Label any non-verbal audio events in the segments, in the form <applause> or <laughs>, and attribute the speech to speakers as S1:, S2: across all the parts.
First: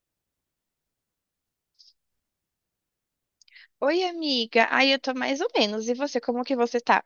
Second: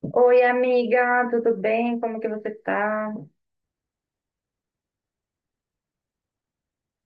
S1: Oi, amiga, tudo bem? Como que você tá?
S2: Oi, amiga. Ai, eu tô mais ou menos. E você, como que você tá?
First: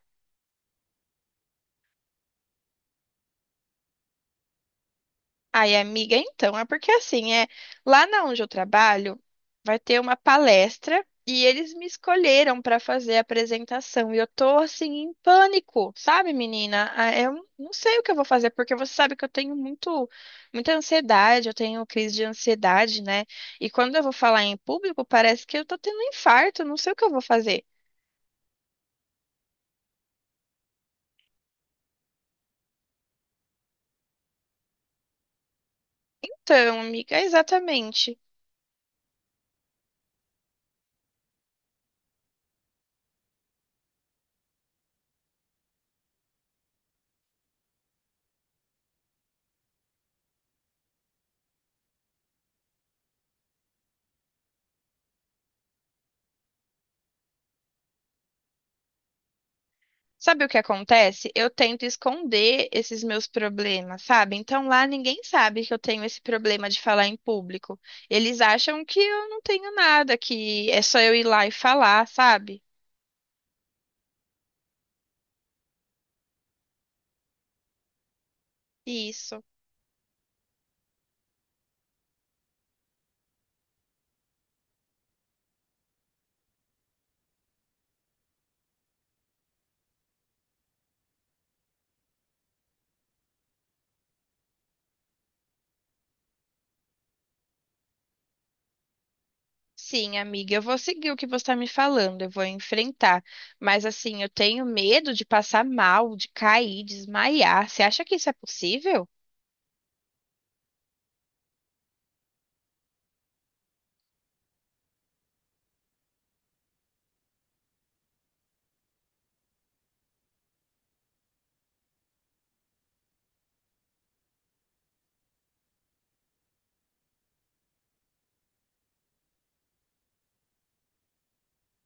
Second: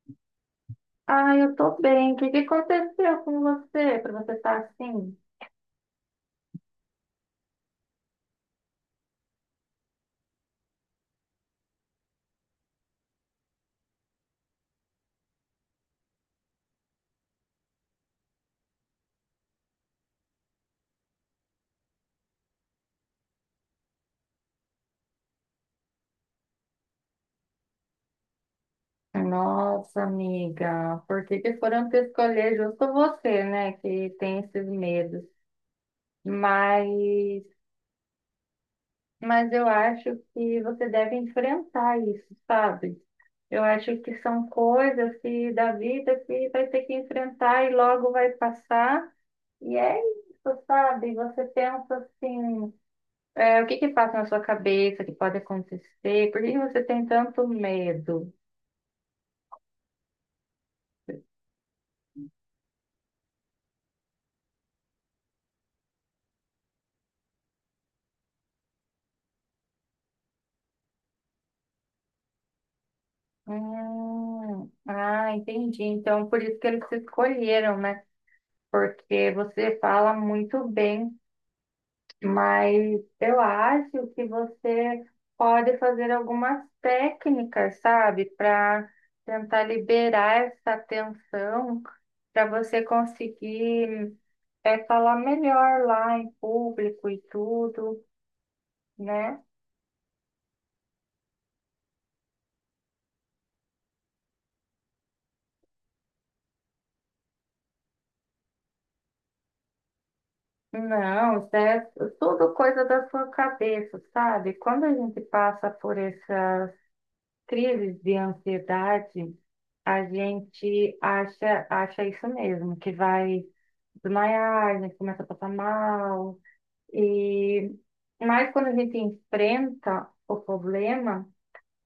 S1: Ah, eu tô bem. O que que aconteceu com você para você estar assim?
S2: Ai, amiga, então, é porque assim, é, lá na onde eu trabalho, vai ter uma palestra e eles me escolheram pra fazer a apresentação e eu tô assim em pânico, sabe, menina? Ah, eu não sei o que eu vou fazer porque você sabe que eu tenho muito muita ansiedade, eu tenho crise de ansiedade, né? E quando eu vou falar em público, parece que eu tô tendo um infarto, eu não sei o que eu vou fazer.
S1: Nossa, amiga, por que que foram te escolher justo você, né, que tem esses medos?
S2: Então,
S1: Mas,
S2: amiga, é exatamente.
S1: mas eu acho que você deve enfrentar isso, sabe? Eu acho que são coisas que, da vida que vai ter que enfrentar e logo vai passar. E é isso, sabe? Você pensa assim. É, o que que passa na sua cabeça que pode acontecer? Por que que você tem tanto medo?
S2: Sabe o que acontece? Eu tento esconder esses meus problemas, sabe? Então lá ninguém sabe que eu tenho esse problema de falar em público. Eles acham que eu não tenho nada, que é só eu ir lá e falar, sabe?
S1: Ah, entendi. Então, por isso que eles te escolheram, né? Porque
S2: Isso.
S1: você fala muito bem, mas eu acho que você pode fazer algumas técnicas, sabe? Para tentar liberar essa tensão, para você conseguir. É falar melhor lá em público e tudo, né?
S2: Sim, amiga, eu vou seguir o que você está me falando, eu vou enfrentar. Mas assim, eu tenho medo de passar mal, de cair, de desmaiar. Você acha que isso é possível?
S1: Não, isso é tudo coisa da sua cabeça, sabe? Quando a gente passa por essa crise de ansiedade, a gente acha isso mesmo, que vai desmaiar, a gente começa a passar mal. E... Mas quando a gente enfrenta o problema,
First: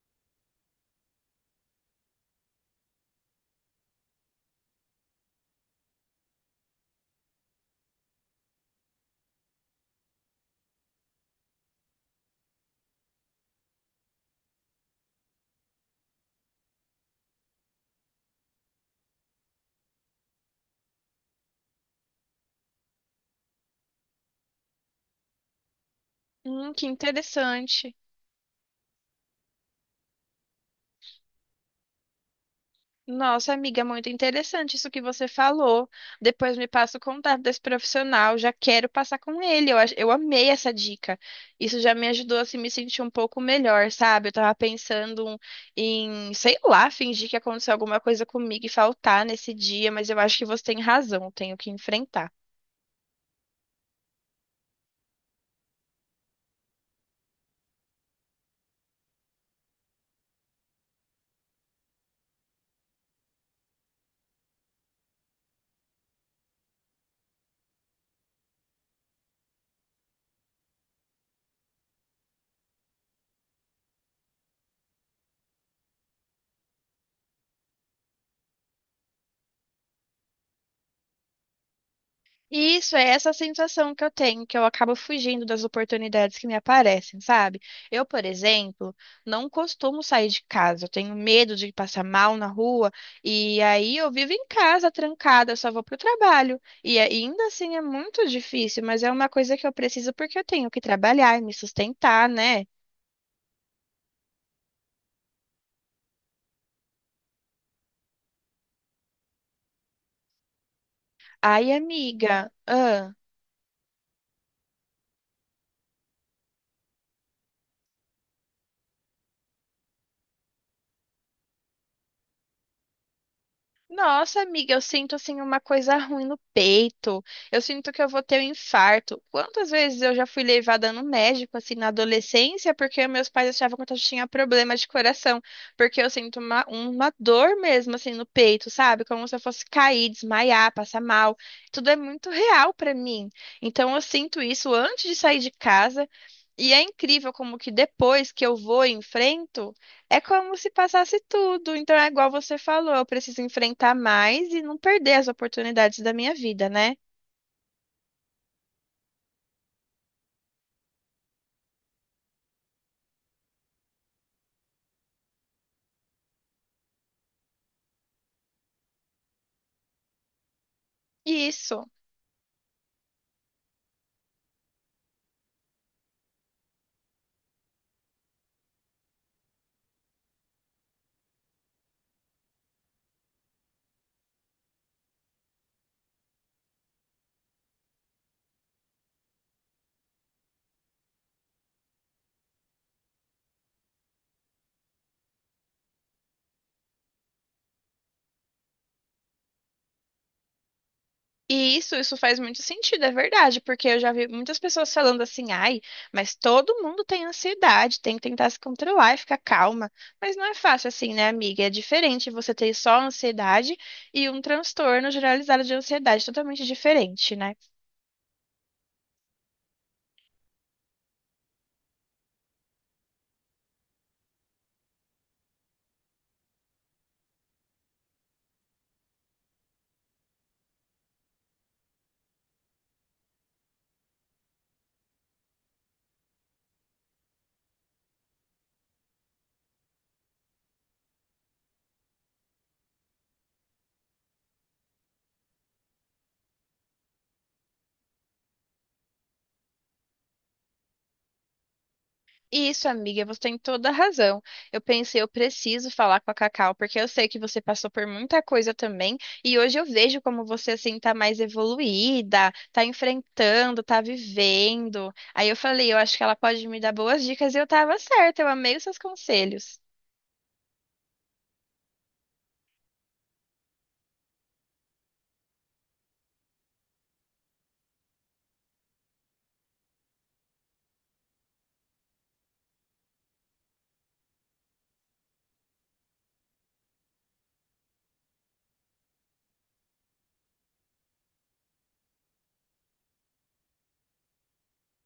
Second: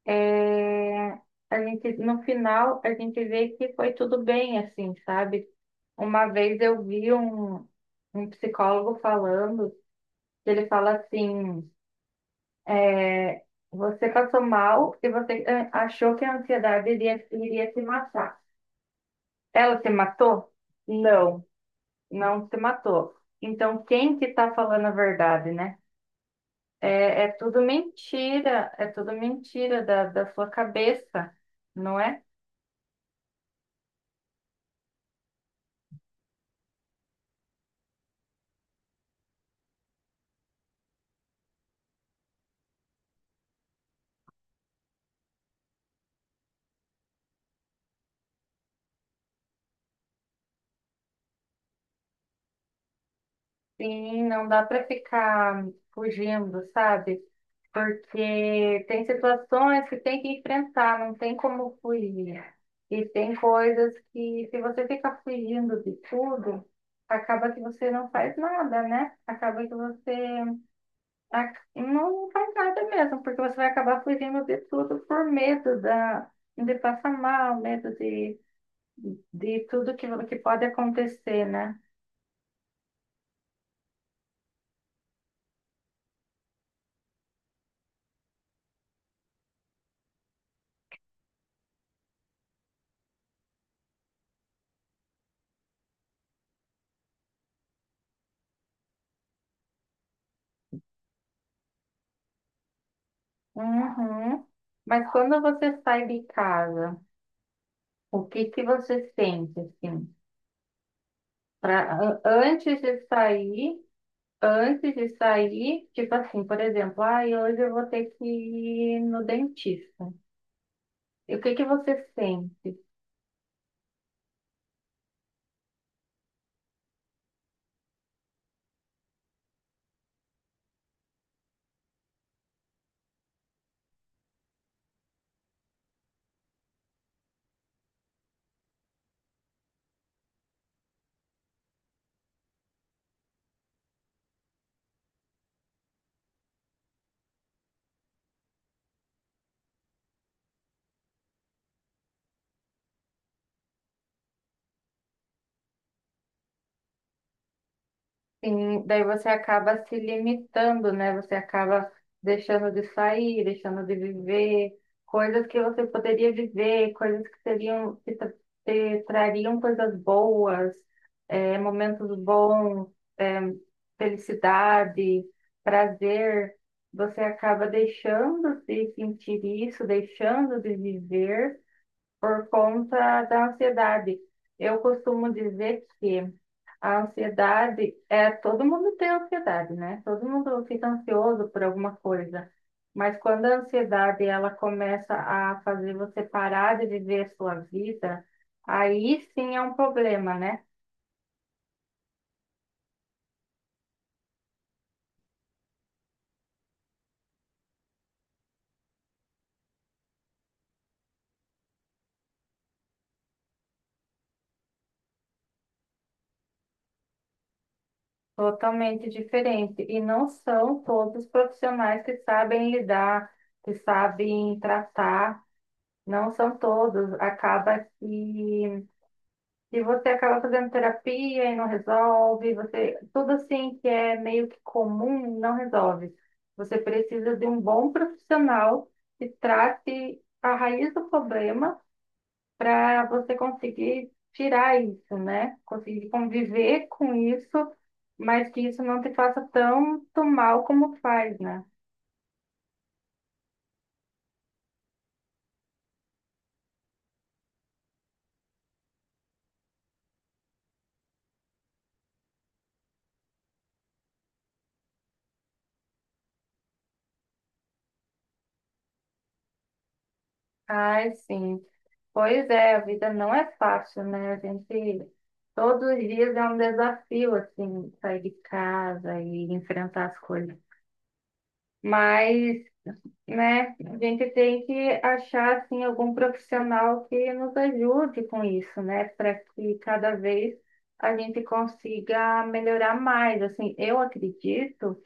S1: é... a gente, no final, a gente vê que foi tudo bem, assim, sabe? Uma vez eu vi um psicólogo falando, que ele fala assim, é você passou mal e você achou que a ansiedade iria se matar. Ela se matou? Não, não se matou. Então, quem que está falando a verdade, né?
S2: Que
S1: É,
S2: interessante.
S1: é tudo mentira da sua cabeça, não é?
S2: Nossa, amiga, é muito interessante isso que você falou. Depois me passa o contato desse profissional, já quero passar com ele. Eu amei essa dica. Isso já me ajudou a assim, me sentir um pouco melhor, sabe? Eu tava pensando em, sei lá, fingir que aconteceu alguma coisa comigo e faltar nesse dia, mas eu acho que você tem razão, eu tenho que enfrentar.
S1: Sim, não dá para ficar fugindo, sabe? Porque tem situações que tem que enfrentar, não tem como fugir. E tem coisas que, se você ficar fugindo de tudo, acaba que você não faz nada, né? Acaba que você não faz nada mesmo, porque você vai acabar fugindo de tudo por medo da, de passar mal, medo de tudo que pode acontecer, né?
S2: Isso é essa sensação que eu tenho, que eu acabo fugindo das oportunidades que me aparecem, sabe? Eu, por exemplo, não costumo sair de casa, eu tenho medo de passar mal na rua, e aí eu vivo em casa trancada, eu só vou pro trabalho. E ainda assim é muito difícil, mas é uma coisa que eu preciso porque eu tenho que trabalhar e me sustentar, né?
S1: Uhum. Mas quando você sai de casa, o que que você sente assim?
S2: Ai,
S1: Pra, an-
S2: amiga,
S1: antes de sair, antes de sair, tipo assim, por exemplo, ah, hoje eu vou ter que ir no dentista. E o que que você sente?
S2: Nossa, amiga, eu sinto assim uma coisa ruim no peito. Eu sinto que eu vou ter um infarto. Quantas vezes eu já fui levada no médico assim na adolescência porque meus pais achavam que eu tinha problema de coração, porque eu sinto uma dor mesmo assim no peito, sabe? Como se eu fosse cair, desmaiar, passar mal. Tudo é muito real pra mim. Então eu sinto isso antes de sair de casa. E é incrível como que depois que eu vou e enfrento é como se passasse tudo. Então é igual você falou, eu preciso enfrentar mais e não perder as oportunidades da minha vida, né?
S1: Sim, daí você acaba se limitando, né? Você acaba deixando de sair, deixando de viver coisas que você poderia viver, coisas que seriam, te trariam coisas boas,
S2: Isso.
S1: momentos bons, eh, felicidade, prazer. Você acaba deixando de sentir isso, deixando de viver por conta da ansiedade. Eu costumo dizer que a ansiedade é todo mundo tem ansiedade, né? Todo mundo fica ansioso por alguma coisa. Mas quando a ansiedade ela começa a fazer você parar de viver a sua vida, aí sim é um problema, né?
S2: E isso faz muito sentido, é verdade, porque eu já vi muitas pessoas falando assim, ai, mas todo mundo tem ansiedade, tem que tentar se controlar e ficar calma. Mas não é fácil assim, né, amiga? É diferente você ter só ansiedade e um transtorno generalizado de ansiedade, totalmente diferente, né?
S1: Totalmente diferente. E não são todos os profissionais que sabem lidar, que sabem tratar, não são todos. Acaba que E você acaba fazendo terapia e não resolve, você, tudo assim que é meio que comum não resolve. Você precisa de um bom profissional que trate a raiz do problema para você conseguir tirar isso, né? Conseguir conviver com isso, mas que isso não te faça tanto mal como faz, né?
S2: Isso, amiga, você tem toda a razão. Eu pensei, eu preciso falar com a Cacau, porque eu sei que você passou por muita coisa também, e hoje eu vejo como você assim tá mais evoluída, tá enfrentando, tá vivendo. Aí eu falei, eu acho que ela pode me dar boas dicas e eu tava certa, eu amei os seus conselhos.
S1: Ai, sim. Pois é, a vida não é fácil, né? A gente, todos os dias é um desafio, assim, sair de casa e enfrentar as coisas. Mas, né, a gente tem que achar, assim, algum profissional que nos ajude com isso, né? Para que cada vez a gente consiga melhorar mais. Assim, eu acredito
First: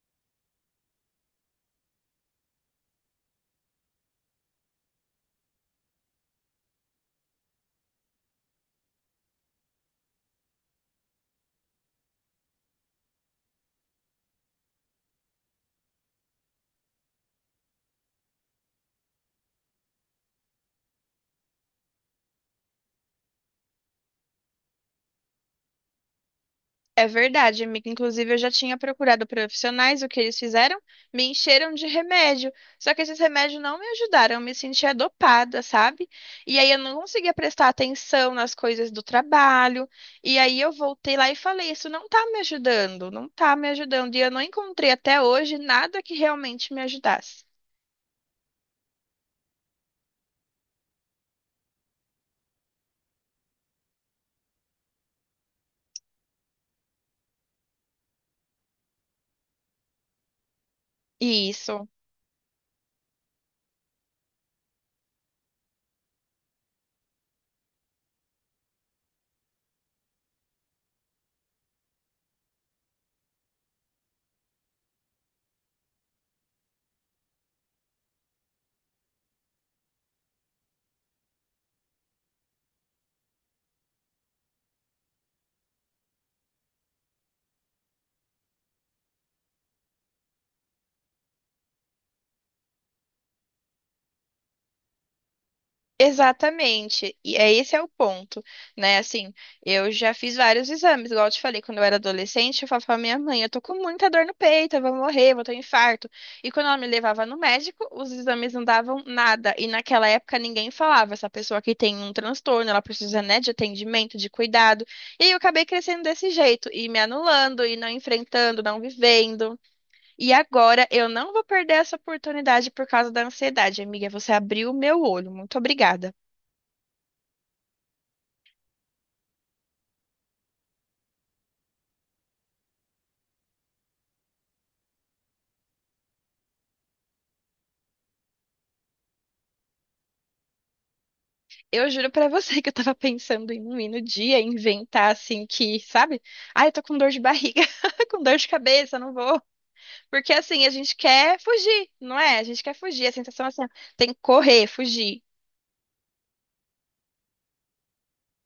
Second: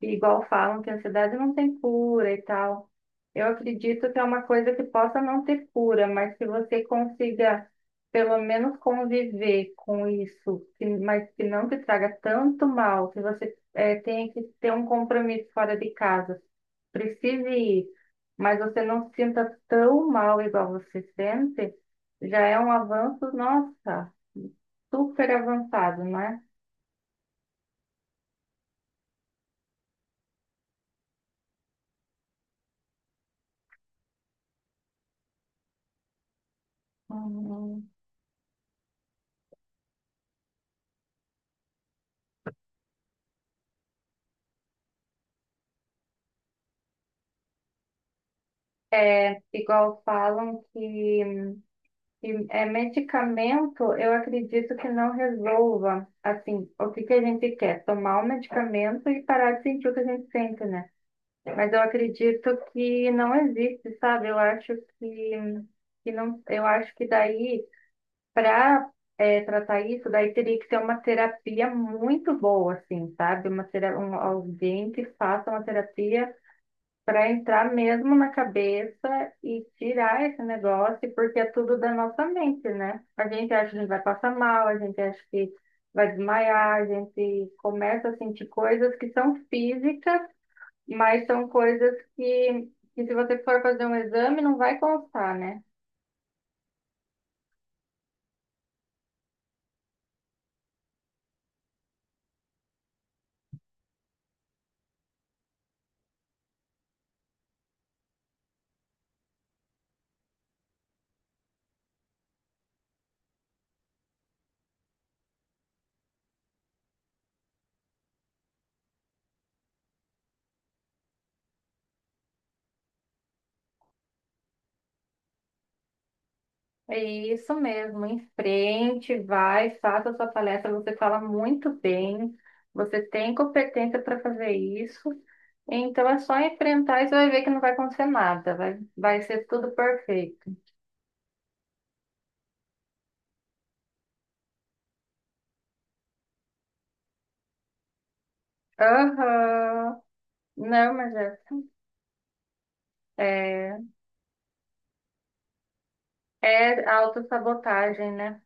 S1: e igual falam que a ansiedade não tem cura e tal. Eu acredito que é uma coisa que possa não ter cura, mas que você consiga pelo menos conviver com isso, que- mas que não te traga tanto mal, que você tenha que ter um compromisso fora de casa, precise ir, mas você não se sinta tão mal igual você sente, já é um avanço, nossa, super avançado, não é?
S2: É verdade, amiga. Inclusive, eu já tinha procurado profissionais, o que eles fizeram? Me encheram de remédio. Só que esses remédios não me ajudaram, eu me sentia dopada, sabe? E aí eu não conseguia prestar
S1: Uhum.
S2: atenção nas coisas do trabalho. E aí eu voltei lá e falei: isso não tá me ajudando, não tá me ajudando. E eu não encontrei até hoje nada que realmente me ajudasse.
S1: É, igual falam que E, é, medicamento, eu acredito que não resolva, assim, o que que a gente quer, tomar o medicamento e parar de sentir o que a gente sente, né? Mas eu
S2: Isso.
S1: acredito que não existe, sabe? Eu acho que, que não, eu acho que daí, para tratar isso, daí teria que ter uma terapia muito boa, assim, sabe? Alguém que faça uma terapia para entrar mesmo na cabeça e tirar esse negócio, porque é tudo da nossa mente, né? A gente acha que vai passar mal, a gente acha que vai desmaiar, a gente começa a sentir coisas que são físicas, mas são coisas que se você for fazer um exame, não vai constar, né?
S2: Exatamente, e esse é o ponto, né? Assim, eu já fiz vários exames, igual eu te falei, quando eu era adolescente, eu falava pra minha mãe, eu tô com muita dor no peito, eu vou morrer, vou ter um infarto. E quando ela me levava no médico, os exames não davam nada. E naquela época ninguém falava, essa pessoa que tem um transtorno, ela precisa, né, de atendimento, de cuidado. E aí eu acabei crescendo desse jeito, e me anulando, e não enfrentando, não vivendo. E agora eu não vou perder essa oportunidade por causa da ansiedade, amiga. Você abriu o meu olho. Muito obrigada.
S1: É isso mesmo, em frente, vai, faça a sua palestra, você fala muito bem, você tem competência para fazer isso. Então é só enfrentar e você vai ver que não vai acontecer nada, vai, vai ser tudo perfeito.
S2: Eu juro pra você que eu tava pensando em um ir no dia, inventar assim que, sabe? Ah, eu tô com dor de barriga, <laughs> com dor de cabeça, não vou.
S1: Aham.
S2: Porque assim, a
S1: Não,
S2: gente
S1: mas é,
S2: quer fugir, não é? A gente quer fugir, a sensação é assim, ó,
S1: é,
S2: tem que correr, fugir.
S1: é autossabotagem, né?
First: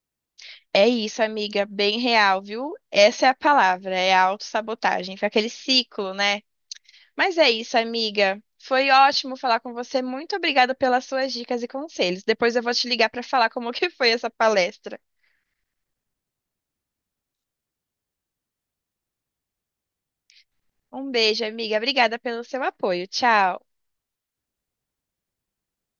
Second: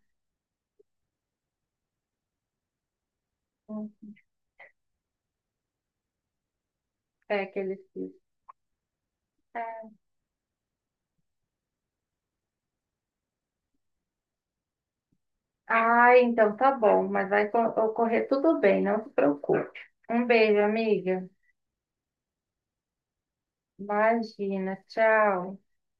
S2: É isso, amiga, bem real, viu? Essa é a palavra, é a autossabotagem, foi aquele ciclo, né? Mas
S1: É
S2: é
S1: que
S2: isso,
S1: eles dizem.
S2: amiga. Foi ótimo falar com você. Muito obrigada pelas suas dicas e conselhos. Depois eu vou te ligar pra falar como <laughs> que foi essa palestra.
S1: Ah, então tá bom, mas ocorrer tudo bem, não se preocupe. Um beijo,
S2: Um
S1: amiga.
S2: beijo, amiga. Obrigada pelo seu apoio. Tchau.
S1: Imagina, tchau.